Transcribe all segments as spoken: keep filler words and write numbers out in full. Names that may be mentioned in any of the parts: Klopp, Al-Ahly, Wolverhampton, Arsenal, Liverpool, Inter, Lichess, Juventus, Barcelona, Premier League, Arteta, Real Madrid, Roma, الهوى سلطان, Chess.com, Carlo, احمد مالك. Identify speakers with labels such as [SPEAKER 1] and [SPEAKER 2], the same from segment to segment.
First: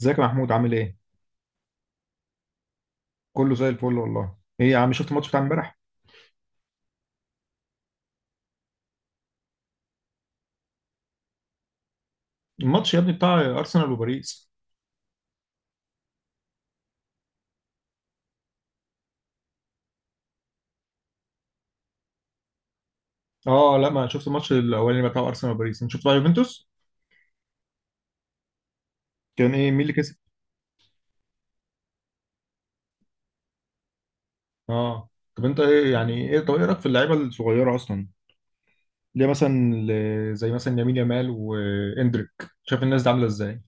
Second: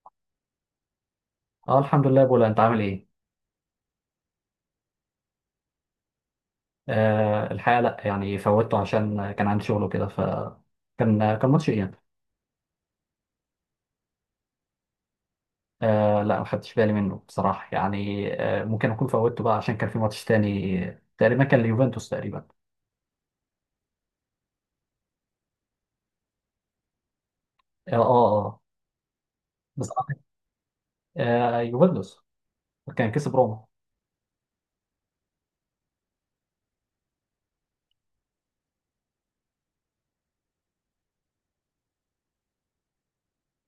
[SPEAKER 1] ازيك يا محمود عامل ايه؟
[SPEAKER 2] اه الحمد لله بولا، انت عامل ايه؟
[SPEAKER 1] كله زي الفل والله. ايه يا عم شفت الماتش بتاع امبارح؟
[SPEAKER 2] آه الحقيقه لا يعني فوتته عشان كان عندي شغل وكده ف كان كان ماتش اياب.
[SPEAKER 1] الماتش يا ابني بتاع ارسنال وباريس.
[SPEAKER 2] آه لا، ما خدتش بالي منه بصراحه، يعني آه ممكن اكون فوتته بقى عشان كان في ماتش تاني، تقريبا كان ليوفنتوس تقريبا.
[SPEAKER 1] اه لا ما شفت الماتش الاولاني بتاع ارسنال وباريس، انت شفت بقى يوفنتوس؟
[SPEAKER 2] اه اه, آه.
[SPEAKER 1] كان ايه مين اللي
[SPEAKER 2] بصراحه
[SPEAKER 1] كسب؟
[SPEAKER 2] آه آه، يوفنتوس كان كسب روما.
[SPEAKER 1] اه، طب انت ايه يعني ايه طب ايه رايك في اللعيبه الصغيره اصلا؟ ليه مثلا ل- زي مثلا يمين يامال واندريك، شايف الناس دي عامله ازاي؟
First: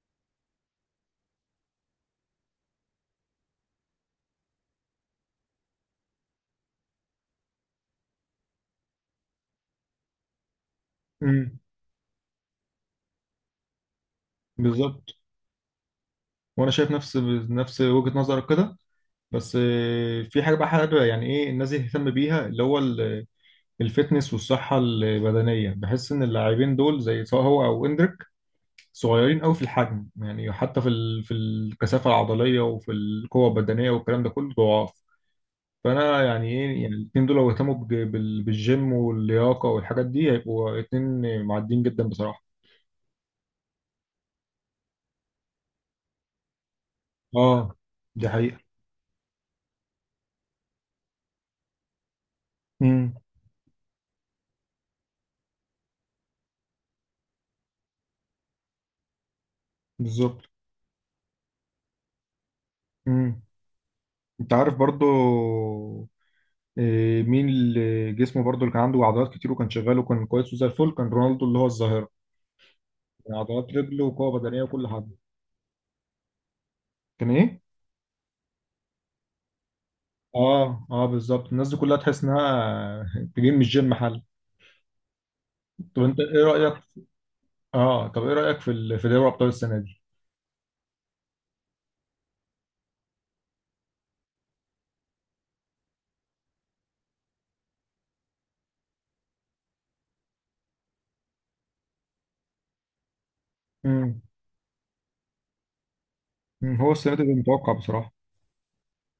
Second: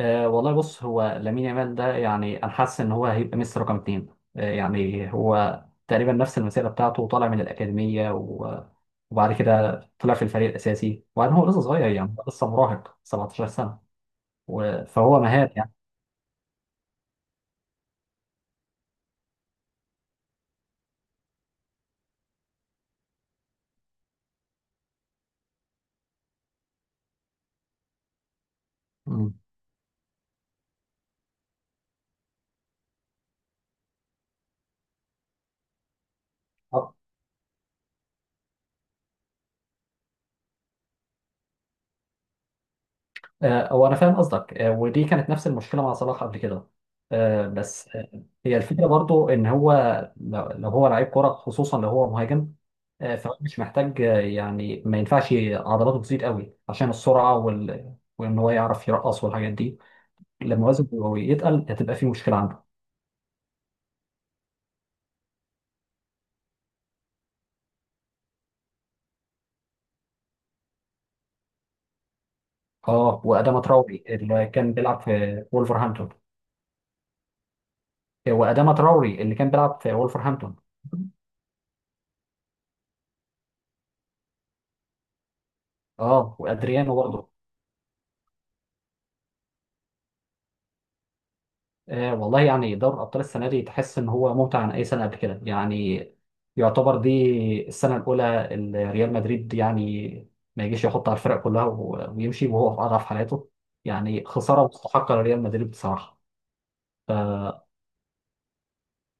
[SPEAKER 2] أه والله بص، هو لامين يامال ده يعني انا حاسس ان هو هيبقى ميسي رقم اتنين. أه يعني هو تقريبا نفس المسيره بتاعته، طالع من الاكاديميه و- وبعد كده طلع في الفريق الاساسي، وبعدين هو
[SPEAKER 1] امم.
[SPEAKER 2] لسه صغير يعني، هو لسه مراهق سبعة عشر سنه و-
[SPEAKER 1] بالظبط.
[SPEAKER 2] فهو مهاري يعني.
[SPEAKER 1] وانا شايف نفس نفس وجهه نظرك كده. بس آه، في حاجه بقى حابب يعني ايه الناس دي تهتم بيها اللي هو الفتنس والصحة البدنية. بحس إن اللاعبين دول زي سواء هو أو إندريك
[SPEAKER 2] مم.
[SPEAKER 1] صغيرين أوي في الحجم، يعني حتى في ال... في الكثافة العضلية وفي القوة البدنية والكلام ده كله ضعاف. فأنا يعني إيه يعني الاتنين دول لو اهتموا بج... بال... بالجيم واللياقة والحاجات دي هيبقوا اتنين معديين جدا بصراحة.
[SPEAKER 2] آه، هو انا فاهم قصدك، آه، ودي كانت نفس المشكله مع صلاح قبل كده. آه،
[SPEAKER 1] آه
[SPEAKER 2] بس آه،
[SPEAKER 1] دي
[SPEAKER 2] هي
[SPEAKER 1] حقيقة.
[SPEAKER 2] الفكره برضو ان هو لو لو هو لعيب كره، خصوصا لو هو مهاجم.
[SPEAKER 1] امم
[SPEAKER 2] آه، فهو مش محتاج آه، يعني ما ينفعش عضلاته تزيد قوي عشان السرعه وال... وان هو يعرف يرقص والحاجات دي.
[SPEAKER 1] بالظبط.
[SPEAKER 2] لما وزنه يتقل هتبقى في مشكله عنده.
[SPEAKER 1] امم أنت عارف برضو إيه، مين اللي جسمه برضو اللي كان عنده عضلات كتير وكان شغال وكان كويس وزي الفل كان رونالدو اللي هو الظاهرة.
[SPEAKER 2] اه، واداما
[SPEAKER 1] عضلات رجل
[SPEAKER 2] تراوري
[SPEAKER 1] وقوة
[SPEAKER 2] اللي
[SPEAKER 1] بدنية
[SPEAKER 2] كان
[SPEAKER 1] وكل
[SPEAKER 2] بيلعب
[SPEAKER 1] حاجة.
[SPEAKER 2] في وولفرهامبتون.
[SPEAKER 1] كان ايه؟
[SPEAKER 2] آه، واداما تراوري اللي كان بيلعب في وولفرهامبتون.
[SPEAKER 1] اه اه، بالظبط، الناس دي كلها تحس انها تجيب مش جيم حل. طب انت
[SPEAKER 2] اه،
[SPEAKER 1] ايه رأيك؟
[SPEAKER 2] وادريانو برضه.
[SPEAKER 1] اه، طب ايه رأيك في ال... في دوري ابطال السنة دي؟
[SPEAKER 2] آه والله يعني دوري الأبطال السنة دي تحس إن هو ممتع عن أي سنة قبل كده يعني. يعتبر دي السنة الأولى اللي ريال مدريد يعني ما يجيش يحط على الفرق كلها و- ويمشي وهو في أضعف حالاته.
[SPEAKER 1] امم
[SPEAKER 2] يعني خسارة مستحقة لريال مدريد بصراحة.
[SPEAKER 1] هو السنه دي كان متوقع بصراحه.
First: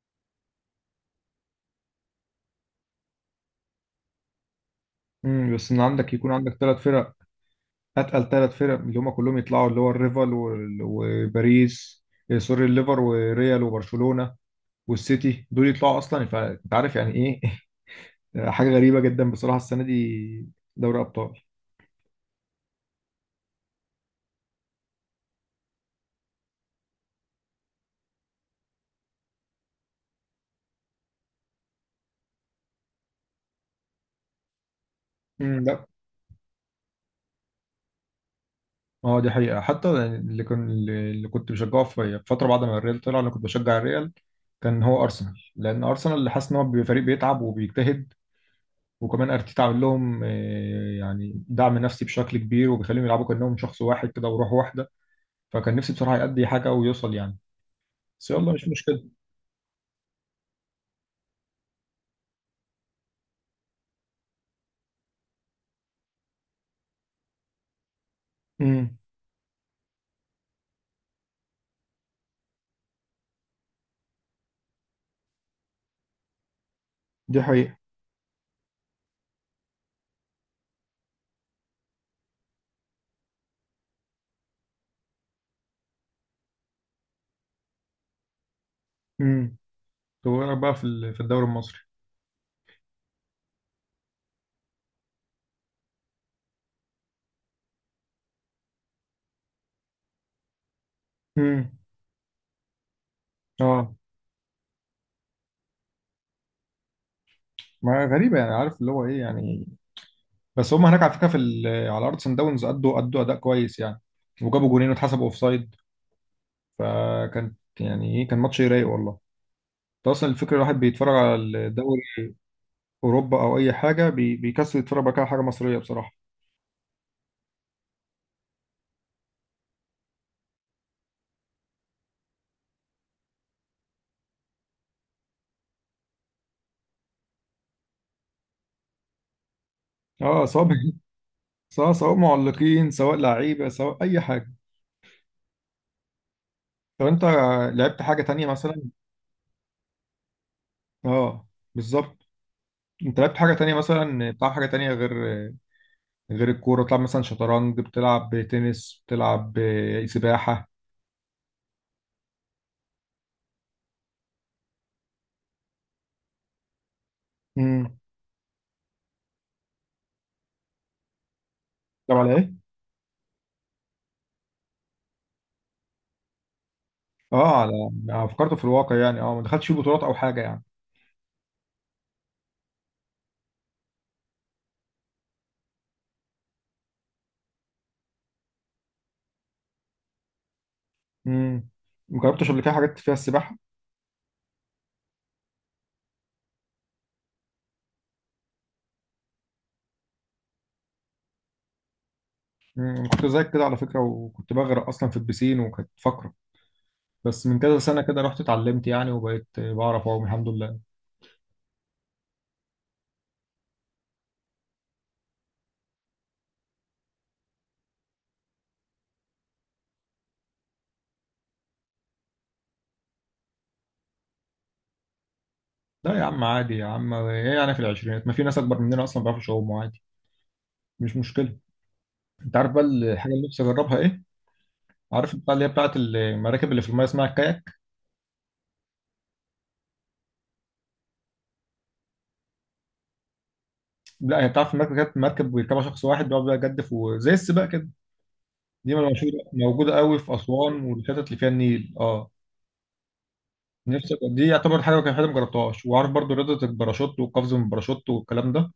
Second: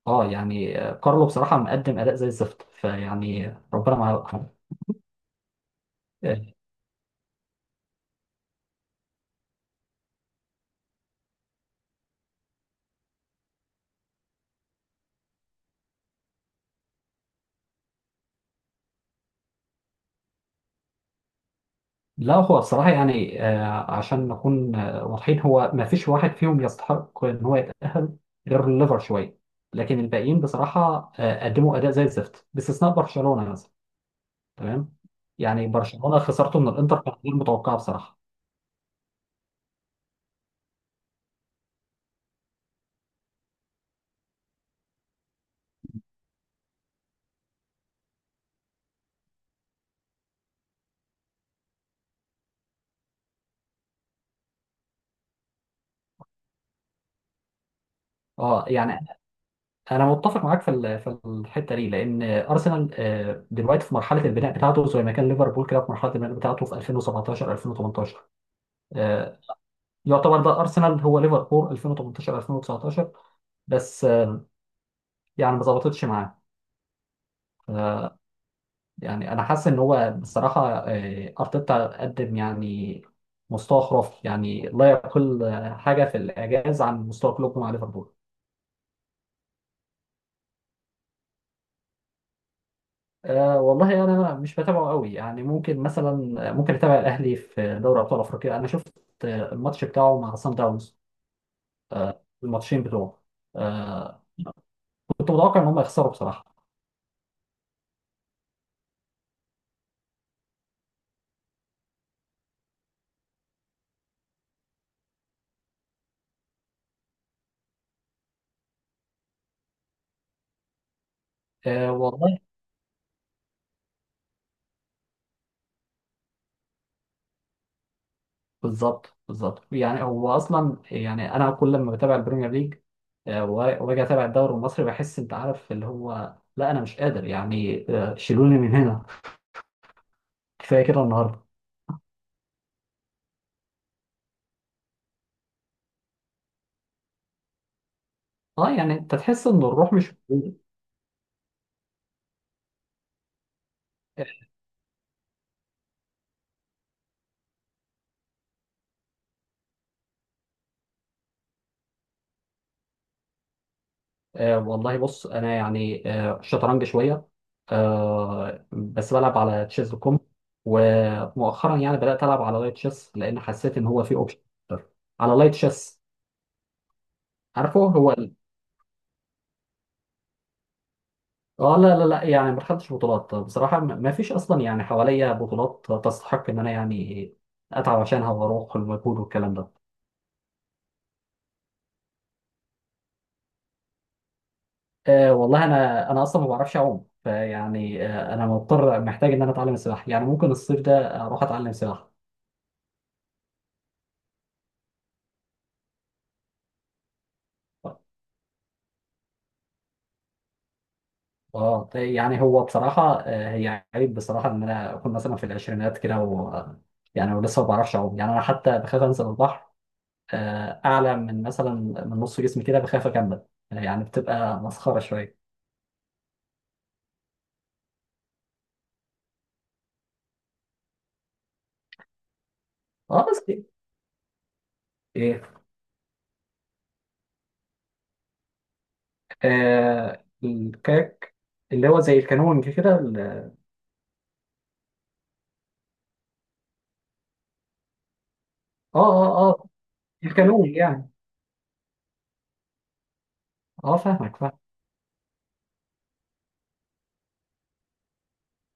[SPEAKER 2] اه يعني آه، كارلو بصراحة مقدم أداء زي الزفت، فيعني ربنا معاه.
[SPEAKER 1] امم بس ان عندك يكون عندك ثلاث فرق، اتقل ثلاث فرق، اللي هم كلهم يطلعوا اللي هو الريفال وال- وباريس، إيه، سوري، الليفر وريال وبرشلونه والسيتي دول يطلعوا اصلا، فانت عارف يعني ايه. حاجه غريبه جدا بصراحه السنه دي دوري ابطال.
[SPEAKER 2] لا، هو الصراحة يعني آه، عشان نكون آه، واضحين، هو ما فيش واحد فيهم يستحق إن هو يتأهل غير الليفر شوية. لكن الباقيين بصراحة آه، قدموا أداء زي الزفت باستثناء برشلونة مثلا. تمام. يعني
[SPEAKER 1] امم
[SPEAKER 2] برشلونة خسارته من الإنتر كانت غير متوقعة بصراحة.
[SPEAKER 1] اه، دي حقيقة، حتى اللي كان اللي كنت بشجعه في فترة بعد ما الريال طلع، انا كنت بشجع الريال، كان هو ارسنال، لان ارسنال اللي حاسس ان هو بيبقى فريق بيتعب وبيجتهد، وكمان ارتيتا عامل لهم آه، يعني دعم نفسي بشكل كبير وبيخليهم يلعبوا كانهم شخص واحد كده وروح واحدة. فكان نفسي بصراحة يأدي حاجة ويوصل يعني، بس يلا
[SPEAKER 2] اه
[SPEAKER 1] مش
[SPEAKER 2] يعني
[SPEAKER 1] مشكلة.
[SPEAKER 2] أنا متفق معاك في ال- في الحتة دي، لأن أرسنال آه، دلوقتي في مرحلة البناء بتاعته، زي ما كان ليفربول كده في مرحلة البناء بتاعته في ألفين وسبعة عشر ألفين وتمنتاشر.
[SPEAKER 1] امم
[SPEAKER 2] آه، يعتبر ده أرسنال هو ليفربول ألفين وتمنتاشر ألفين وتسعتاشر بس، يعني ما ظبطتش معاه.
[SPEAKER 1] دي حقيقة.
[SPEAKER 2] آه، يعني انا حاسس ان هو بصراحه آه، ارتيتا قدم يعني مستوى خرافي، يعني لا يقل آه، حاجه في الاعجاز عن مستوى كلوب مع ليفربول.
[SPEAKER 1] امم طب ايه رأيك بقى في ال- في الدوري المصري؟
[SPEAKER 2] أه والله يعني انا مش بتابعه قوي، يعني ممكن مثلا ممكن اتابع الاهلي في دوري ابطال افريقيا. انا شفت آه، الماتش بتاعه مع سان داونز،
[SPEAKER 1] امم
[SPEAKER 2] آه، الماتشين بتوعه.
[SPEAKER 1] اه،
[SPEAKER 2] أه، كنت متوقع ان هم يخسروا بصراحه.
[SPEAKER 1] ما غريبة يعني، عارف اللي هو ايه يعني. بس هم هناك على فكره في ال- على ارض سان داونز ادوا ادوا اداء كويس يعني، وجابوا جونين واتحسبوا اوفسايد، فكان يعني ايه كان ماتش رايق والله. انت اصلا الفكره الواحد بيتفرج على
[SPEAKER 2] أه
[SPEAKER 1] الدوري
[SPEAKER 2] والله
[SPEAKER 1] اوروبا او اي حاجه بي- بيكسر يتفرج بقى على حاجه مصريه بصراحه.
[SPEAKER 2] بالظبط بالظبط، يعني هو اصلا يعني انا كل لما بتابع البريمير ليج آه، و- واجي اتابع الدوري المصري بحس انت عارف اللي هو لا، انا مش قادر يعني آه، شيلوني من هنا.
[SPEAKER 1] اه، سواء
[SPEAKER 2] كفايه كده النهارده.
[SPEAKER 1] سواء سواء معلقين سواء لعيبه سواء اي حاجه. طب انت لعبت حاجه تانية
[SPEAKER 2] اه
[SPEAKER 1] مثلا؟
[SPEAKER 2] يعني انت تحس ان الروح مش موجوده.
[SPEAKER 1] اه، بالظبط. انت لعبت حاجه تانية مثلا؟ بتلعب حاجه تانية غير غير الكوره؟ بتلعب مثلا شطرنج، بتلعب تنس، بتلعب إيه، سباحه؟
[SPEAKER 2] آه والله بص، انا يعني آه شطرنج شويه.
[SPEAKER 1] امم
[SPEAKER 2] آه بس بلعب على تشيز دوت كوم، ومؤخرا يعني
[SPEAKER 1] طب
[SPEAKER 2] بدات
[SPEAKER 1] على
[SPEAKER 2] العب على
[SPEAKER 1] ايه؟
[SPEAKER 2] لايت تشيس لان حسيت ان هو في اوبشن. على لايت تشيس.
[SPEAKER 1] اه،
[SPEAKER 2] عارفه
[SPEAKER 1] على،
[SPEAKER 2] هو.
[SPEAKER 1] أنا فكرته في الواقع يعني، اه ما دخلتش فيه بطولات او حاجه يعني.
[SPEAKER 2] اه لا لا لا، يعني ما خدتش بطولات بصراحة، ما ما فيش أصلا يعني حواليا بطولات تستحق إن أنا يعني أتعب عشانها وأروح المجهود والكلام ده.
[SPEAKER 1] امم ما جربتش قبل كده حاجات فيها السباحه؟
[SPEAKER 2] آه والله، أنا أنا أصلا ما بعرفش أعوم، فيعني آه أنا مضطر، محتاج إن أنا أتعلم السباحة. يعني ممكن الصيف ده أروح أتعلم سباحة.
[SPEAKER 1] امم كنت زيك كده على فكره، وكنت بغرق اصلا في البسين وكانت فقره، بس من كذا سنه كده رحت اتعلمت يعني وبقيت بعرف اعوم الحمد لله.
[SPEAKER 2] اه يعني هو بصراحة آه، هي عيب بصراحة إن أنا أكون مثلا في العشرينات كده و يعني ولسه ما بعرفش أعوم. يعني أنا حتى بخاف أنزل البحر آه، أعلى من مثلا من نص جسمي كده، بخاف أكمل. يعني بتبقى مسخرة شوية.
[SPEAKER 1] لا يا عم، عادي يا عم، ايه يعني في العشرينات، ما في ناس اكبر مننا اصلا ما بيعرفوش يعوموا عادي، مش مشكله. انت عارف بقى
[SPEAKER 2] اه
[SPEAKER 1] الحاجه اللي
[SPEAKER 2] بس
[SPEAKER 1] نفسي اجربها ايه؟ عارف
[SPEAKER 2] ايه.
[SPEAKER 1] البتاع اللي هي بتاعت المراكب اللي في المايه اسمها الكاياك؟
[SPEAKER 2] آه الكاك، اللي هو زي الكانون كده ال- اه
[SPEAKER 1] لا، هي بتاعت المركب، مركب بيركبها شخص واحد بيقعد بقى يجدف وزي السباق كده. دي موجودة،
[SPEAKER 2] اه اه
[SPEAKER 1] موجودة قوي في
[SPEAKER 2] الكانون
[SPEAKER 1] أسوان
[SPEAKER 2] يعني.
[SPEAKER 1] والحتت اللي فيها النيل، اه.
[SPEAKER 2] اه
[SPEAKER 1] نفسي
[SPEAKER 2] فاهمك
[SPEAKER 1] دي
[SPEAKER 2] فاهم.
[SPEAKER 1] يعتبر حاجة كان حاجة ما جربتهاش، وعارف برضو رياضة الباراشوت والقفز من الباراشوت والكلام ده،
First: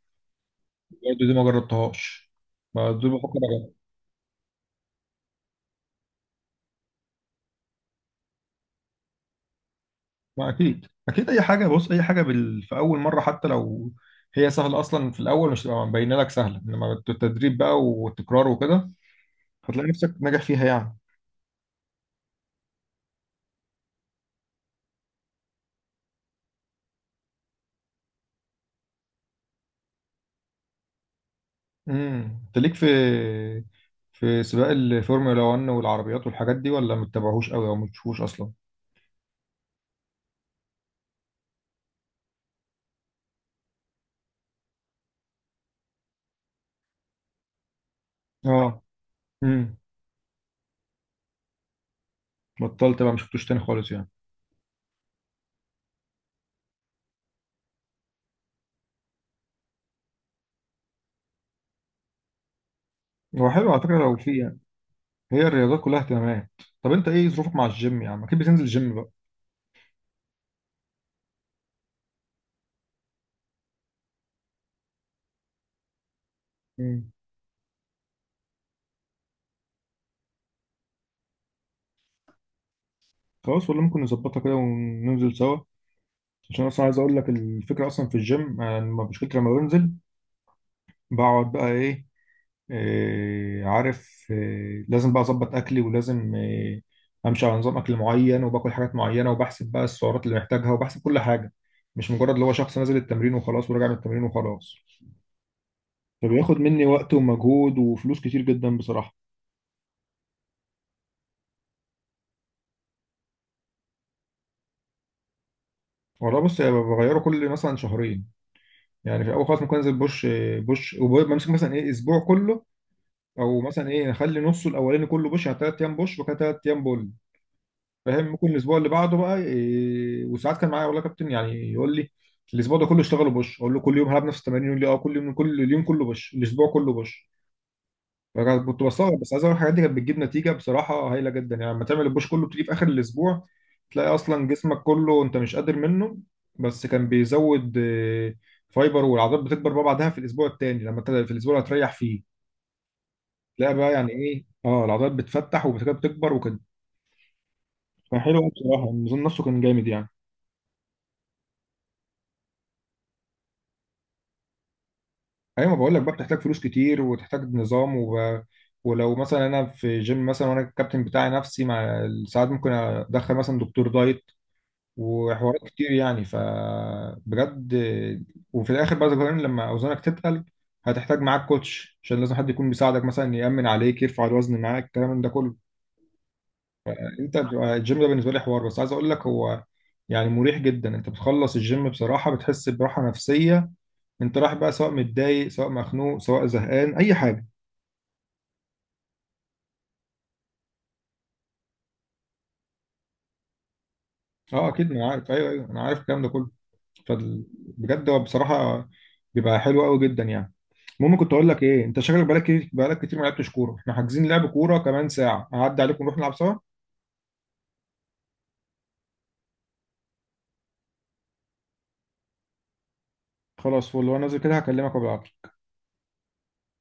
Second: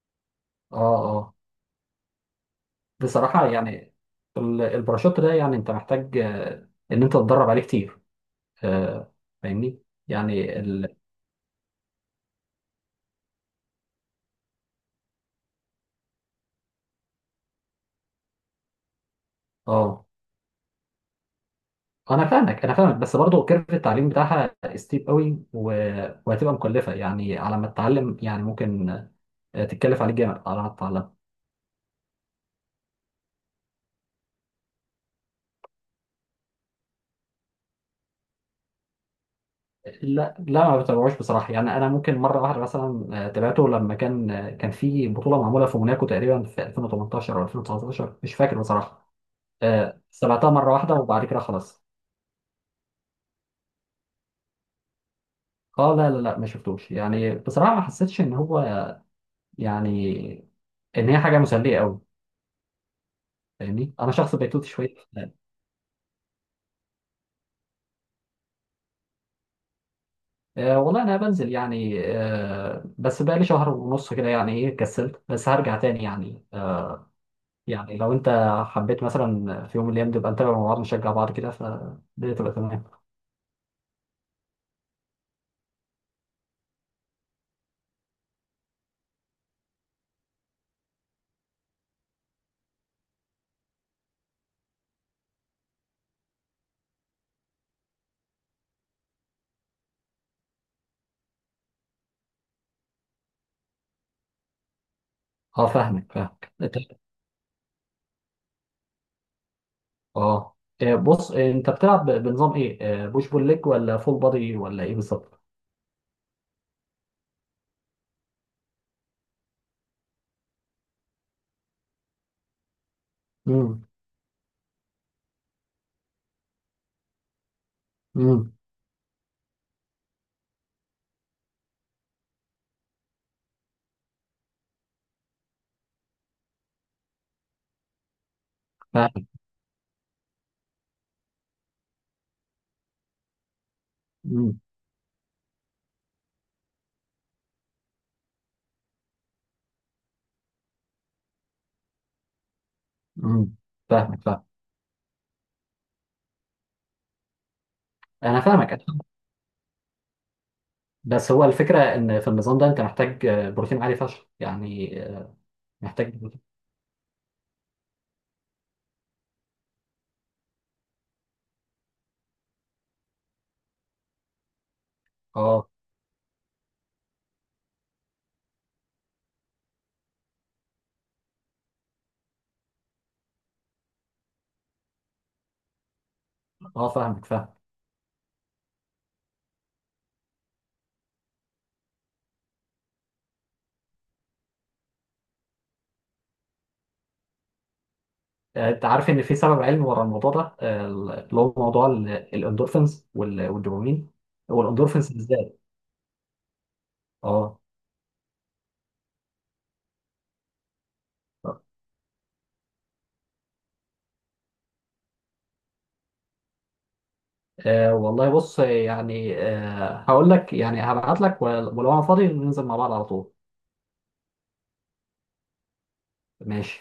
[SPEAKER 2] اه
[SPEAKER 1] برضو دي
[SPEAKER 2] اه
[SPEAKER 1] ما جربتهاش. ما دول بفكر
[SPEAKER 2] بصراحة
[SPEAKER 1] أجرب.
[SPEAKER 2] يعني ال- الباراشوت ده يعني انت محتاج آه، ان انت تتدرب عليه كتير. آه فاهمني.
[SPEAKER 1] ما
[SPEAKER 2] يعني
[SPEAKER 1] أكيد
[SPEAKER 2] ال...
[SPEAKER 1] أكيد، أي حاجة، بص، أي حاجة بال... في أول مرة حتى لو هي سهلة أصلا، في الأول مش تبقى مبينة لك سهلة، إنما التدريب بقى والتكرار وكده هتلاقي
[SPEAKER 2] اه
[SPEAKER 1] نفسك ناجح فيها يعني.
[SPEAKER 2] انا فاهمك انا فاهمك، بس برضه كيرف التعليم بتاعها ستيب قوي و... وهتبقى مكلفة يعني على ما تتعلم، يعني ممكن آه، تتكلف عليك جامد على ما تتعلم.
[SPEAKER 1] امم أنت ليك في في سباق الفورمولا واحد والعربيات والحاجات دي، ولا ما بتتابعهوش قوي أو ما بتشوفوش أصلا؟
[SPEAKER 2] لا لا، ما بتابعوش بصراحة. يعني أنا ممكن مرة واحدة مثلا آه، تابعته لما كان آه، كان في بطولة معمولة في موناكو تقريبا في ألفين وتمنتاشر أو ألفين وتسعتاشر، مش فاكر
[SPEAKER 1] اه.
[SPEAKER 2] بصراحة.
[SPEAKER 1] امم
[SPEAKER 2] آه، سمعتها مرة واحدة وبعد كده خلاص.
[SPEAKER 1] بطلت بقى ما شفتوش تاني خالص يعني.
[SPEAKER 2] اه لا لا لا، ما شفتوش يعني بصراحة، ما حسيتش إن هو يعني إن هي حاجة مسلية أوي.
[SPEAKER 1] هو حلو على
[SPEAKER 2] فاهمني،
[SPEAKER 1] فكره
[SPEAKER 2] أنا
[SPEAKER 1] لو
[SPEAKER 2] شخص
[SPEAKER 1] في يعني،
[SPEAKER 2] بيتوتي شوية.
[SPEAKER 1] هي الرياضات كلها اهتمامات. طب انت ايه ظروفك مع الجيم يا عم؟ اكيد بتنزل الجيم بقى.
[SPEAKER 2] أه والله أنا بنزل يعني، أه بس بقالي شهر ونص كده يعني، إيه كسلت، بس هرجع تاني يعني.
[SPEAKER 1] مم.
[SPEAKER 2] يعني لو انت حبيت مثلا في يوم من الايام نبقى نتابع مع بعض، نشجع بعض كده، فالدنيا تبقى تمام.
[SPEAKER 1] خلاص، ولا ممكن نظبطها كده وننزل سوا؟ عشان اصلا عايز اقول لك الفكره، اصلا في الجيم، انا لما- مشكلتي لما بنزل بقعد بقى ايه, إيه عارف إيه لازم بقى اظبط اكلي، ولازم إيه، امشي على نظام اكل معين وباكل حاجات معينه، وبحسب بقى السعرات اللي محتاجها وبحسب كل حاجه، مش مجرد اللي هو شخص نازل التمرين وخلاص وراجع من التمرين وخلاص،
[SPEAKER 2] اه فاهمك فاهمك
[SPEAKER 1] فبياخد مني
[SPEAKER 2] اه.
[SPEAKER 1] وقت ومجهود وفلوس كتير جدا بصراحه.
[SPEAKER 2] آه، إيه، بص آه، انت بتلعب ب- بنظام ايه؟ آه، بوش بول ليج ولا فول بادي ولا ايه بالظبط؟
[SPEAKER 1] والله بص، أنا بغيره كل مثلا شهرين، يعني في الاول خالص ممكن انزل بوش، بوش، وبمسك مثلا ايه اسبوع كله، او
[SPEAKER 2] امم.
[SPEAKER 1] مثلا ايه اخلي نصه الاولاني كله بوش، يعني ثلاث ايام بوش وكده ثلاث ايام بول، فاهم؟ ممكن
[SPEAKER 2] امم.
[SPEAKER 1] الاسبوع اللي بعده بقى إيه، وساعات كان معايا والله كابتن يعني يقول لي الاسبوع ده كله اشتغلوا بوش، اقول له كل يوم هلعب نفس التمارين؟ يقول لي اه، كل يوم، كل اليوم كله بوش، الاسبوع كله بوش. بجد كنت بستغرب،
[SPEAKER 2] فاهمك.
[SPEAKER 1] بس عايز اقول الحاجات دي كانت بتجيب نتيجه بصراحه هايله جدا، يعني لما تعمل البوش كله بتيجي في اخر الاسبوع تلاقي اصلا
[SPEAKER 2] امم.
[SPEAKER 1] جسمك كله انت مش قادر منه، بس كان بيزود آه، فايبر، والعضلات بتكبر بقى بعدها في الاسبوع التاني، لما انت في الاسبوع اللي هتريح فيه
[SPEAKER 2] امم.
[SPEAKER 1] تلاقي بقى يعني
[SPEAKER 2] فاهمك
[SPEAKER 1] ايه
[SPEAKER 2] فاهم.
[SPEAKER 1] اه العضلات بتفتح وبتكبر بتكبر وكده. كان حلو
[SPEAKER 2] انا
[SPEAKER 1] أوي
[SPEAKER 2] فاهمك أنا
[SPEAKER 1] بصراحه،
[SPEAKER 2] فاهمك.
[SPEAKER 1] النظام نفسه كان جامد يعني.
[SPEAKER 2] بس هو الفكره ان في النظام ده انت محتاج آه، بروتين عالي فشخ يعني آه،
[SPEAKER 1] ايوه، ما بقول لك بقى
[SPEAKER 2] محتاج
[SPEAKER 1] بتحتاج
[SPEAKER 2] بروتين.
[SPEAKER 1] فلوس كتير وتحتاج نظام وب... ولو مثلا انا في جيم مثلا وانا الكابتن بتاعي نفسي، مع ساعات ممكن ادخل مثلا دكتور دايت وحوارات
[SPEAKER 2] اه
[SPEAKER 1] كتير يعني، فبجد. وفي الاخر بقى ذكرين لما اوزانك تتقل هتحتاج معاك كوتش، عشان لازم حد يكون بيساعدك مثلا، يأمن عليك، يرفع الوزن معاك، الكلام من ده كله.
[SPEAKER 2] اه فاهمك
[SPEAKER 1] انت
[SPEAKER 2] فاهم.
[SPEAKER 1] بتبقى الجيم ده بالنسبه لي حوار، بس عايز اقول لك هو يعني مريح جدا، انت بتخلص الجيم بصراحه بتحس براحه نفسيه، انت رايح بقى سواء متضايق سواء مخنوق سواء زهقان اي حاجه.
[SPEAKER 2] آه، انت عارف ان في سبب علمي ورا الموضوع ده آه، اللي هو موضوع ال- الاندورفينز وال- والدوبامين،
[SPEAKER 1] اه اكيد،
[SPEAKER 2] والاندورفينز
[SPEAKER 1] انا عارف، ايوه
[SPEAKER 2] بالذات.
[SPEAKER 1] ايوه انا عارف الكلام ده كله،
[SPEAKER 2] اه
[SPEAKER 1] فبجد هو بصراحه بيبقى حلو قوي جدا يعني. المهم، كنت اقول لك ايه، انت شكلك بقالك كتير بقالك كتير ما لعبتش كوره، احنا حاجزين لعب كوره كمان ساعه، هعدي عليكم نروح نلعب سوا.
[SPEAKER 2] آه، والله بص يعني آه، هقول لك يعني هبعت لك، ول- ولو انا فاضي ننزل مع بعض على طول.
[SPEAKER 1] خلاص، فل، وانا نازل كده هكلمك وبالعافيه.
[SPEAKER 2] ماشي.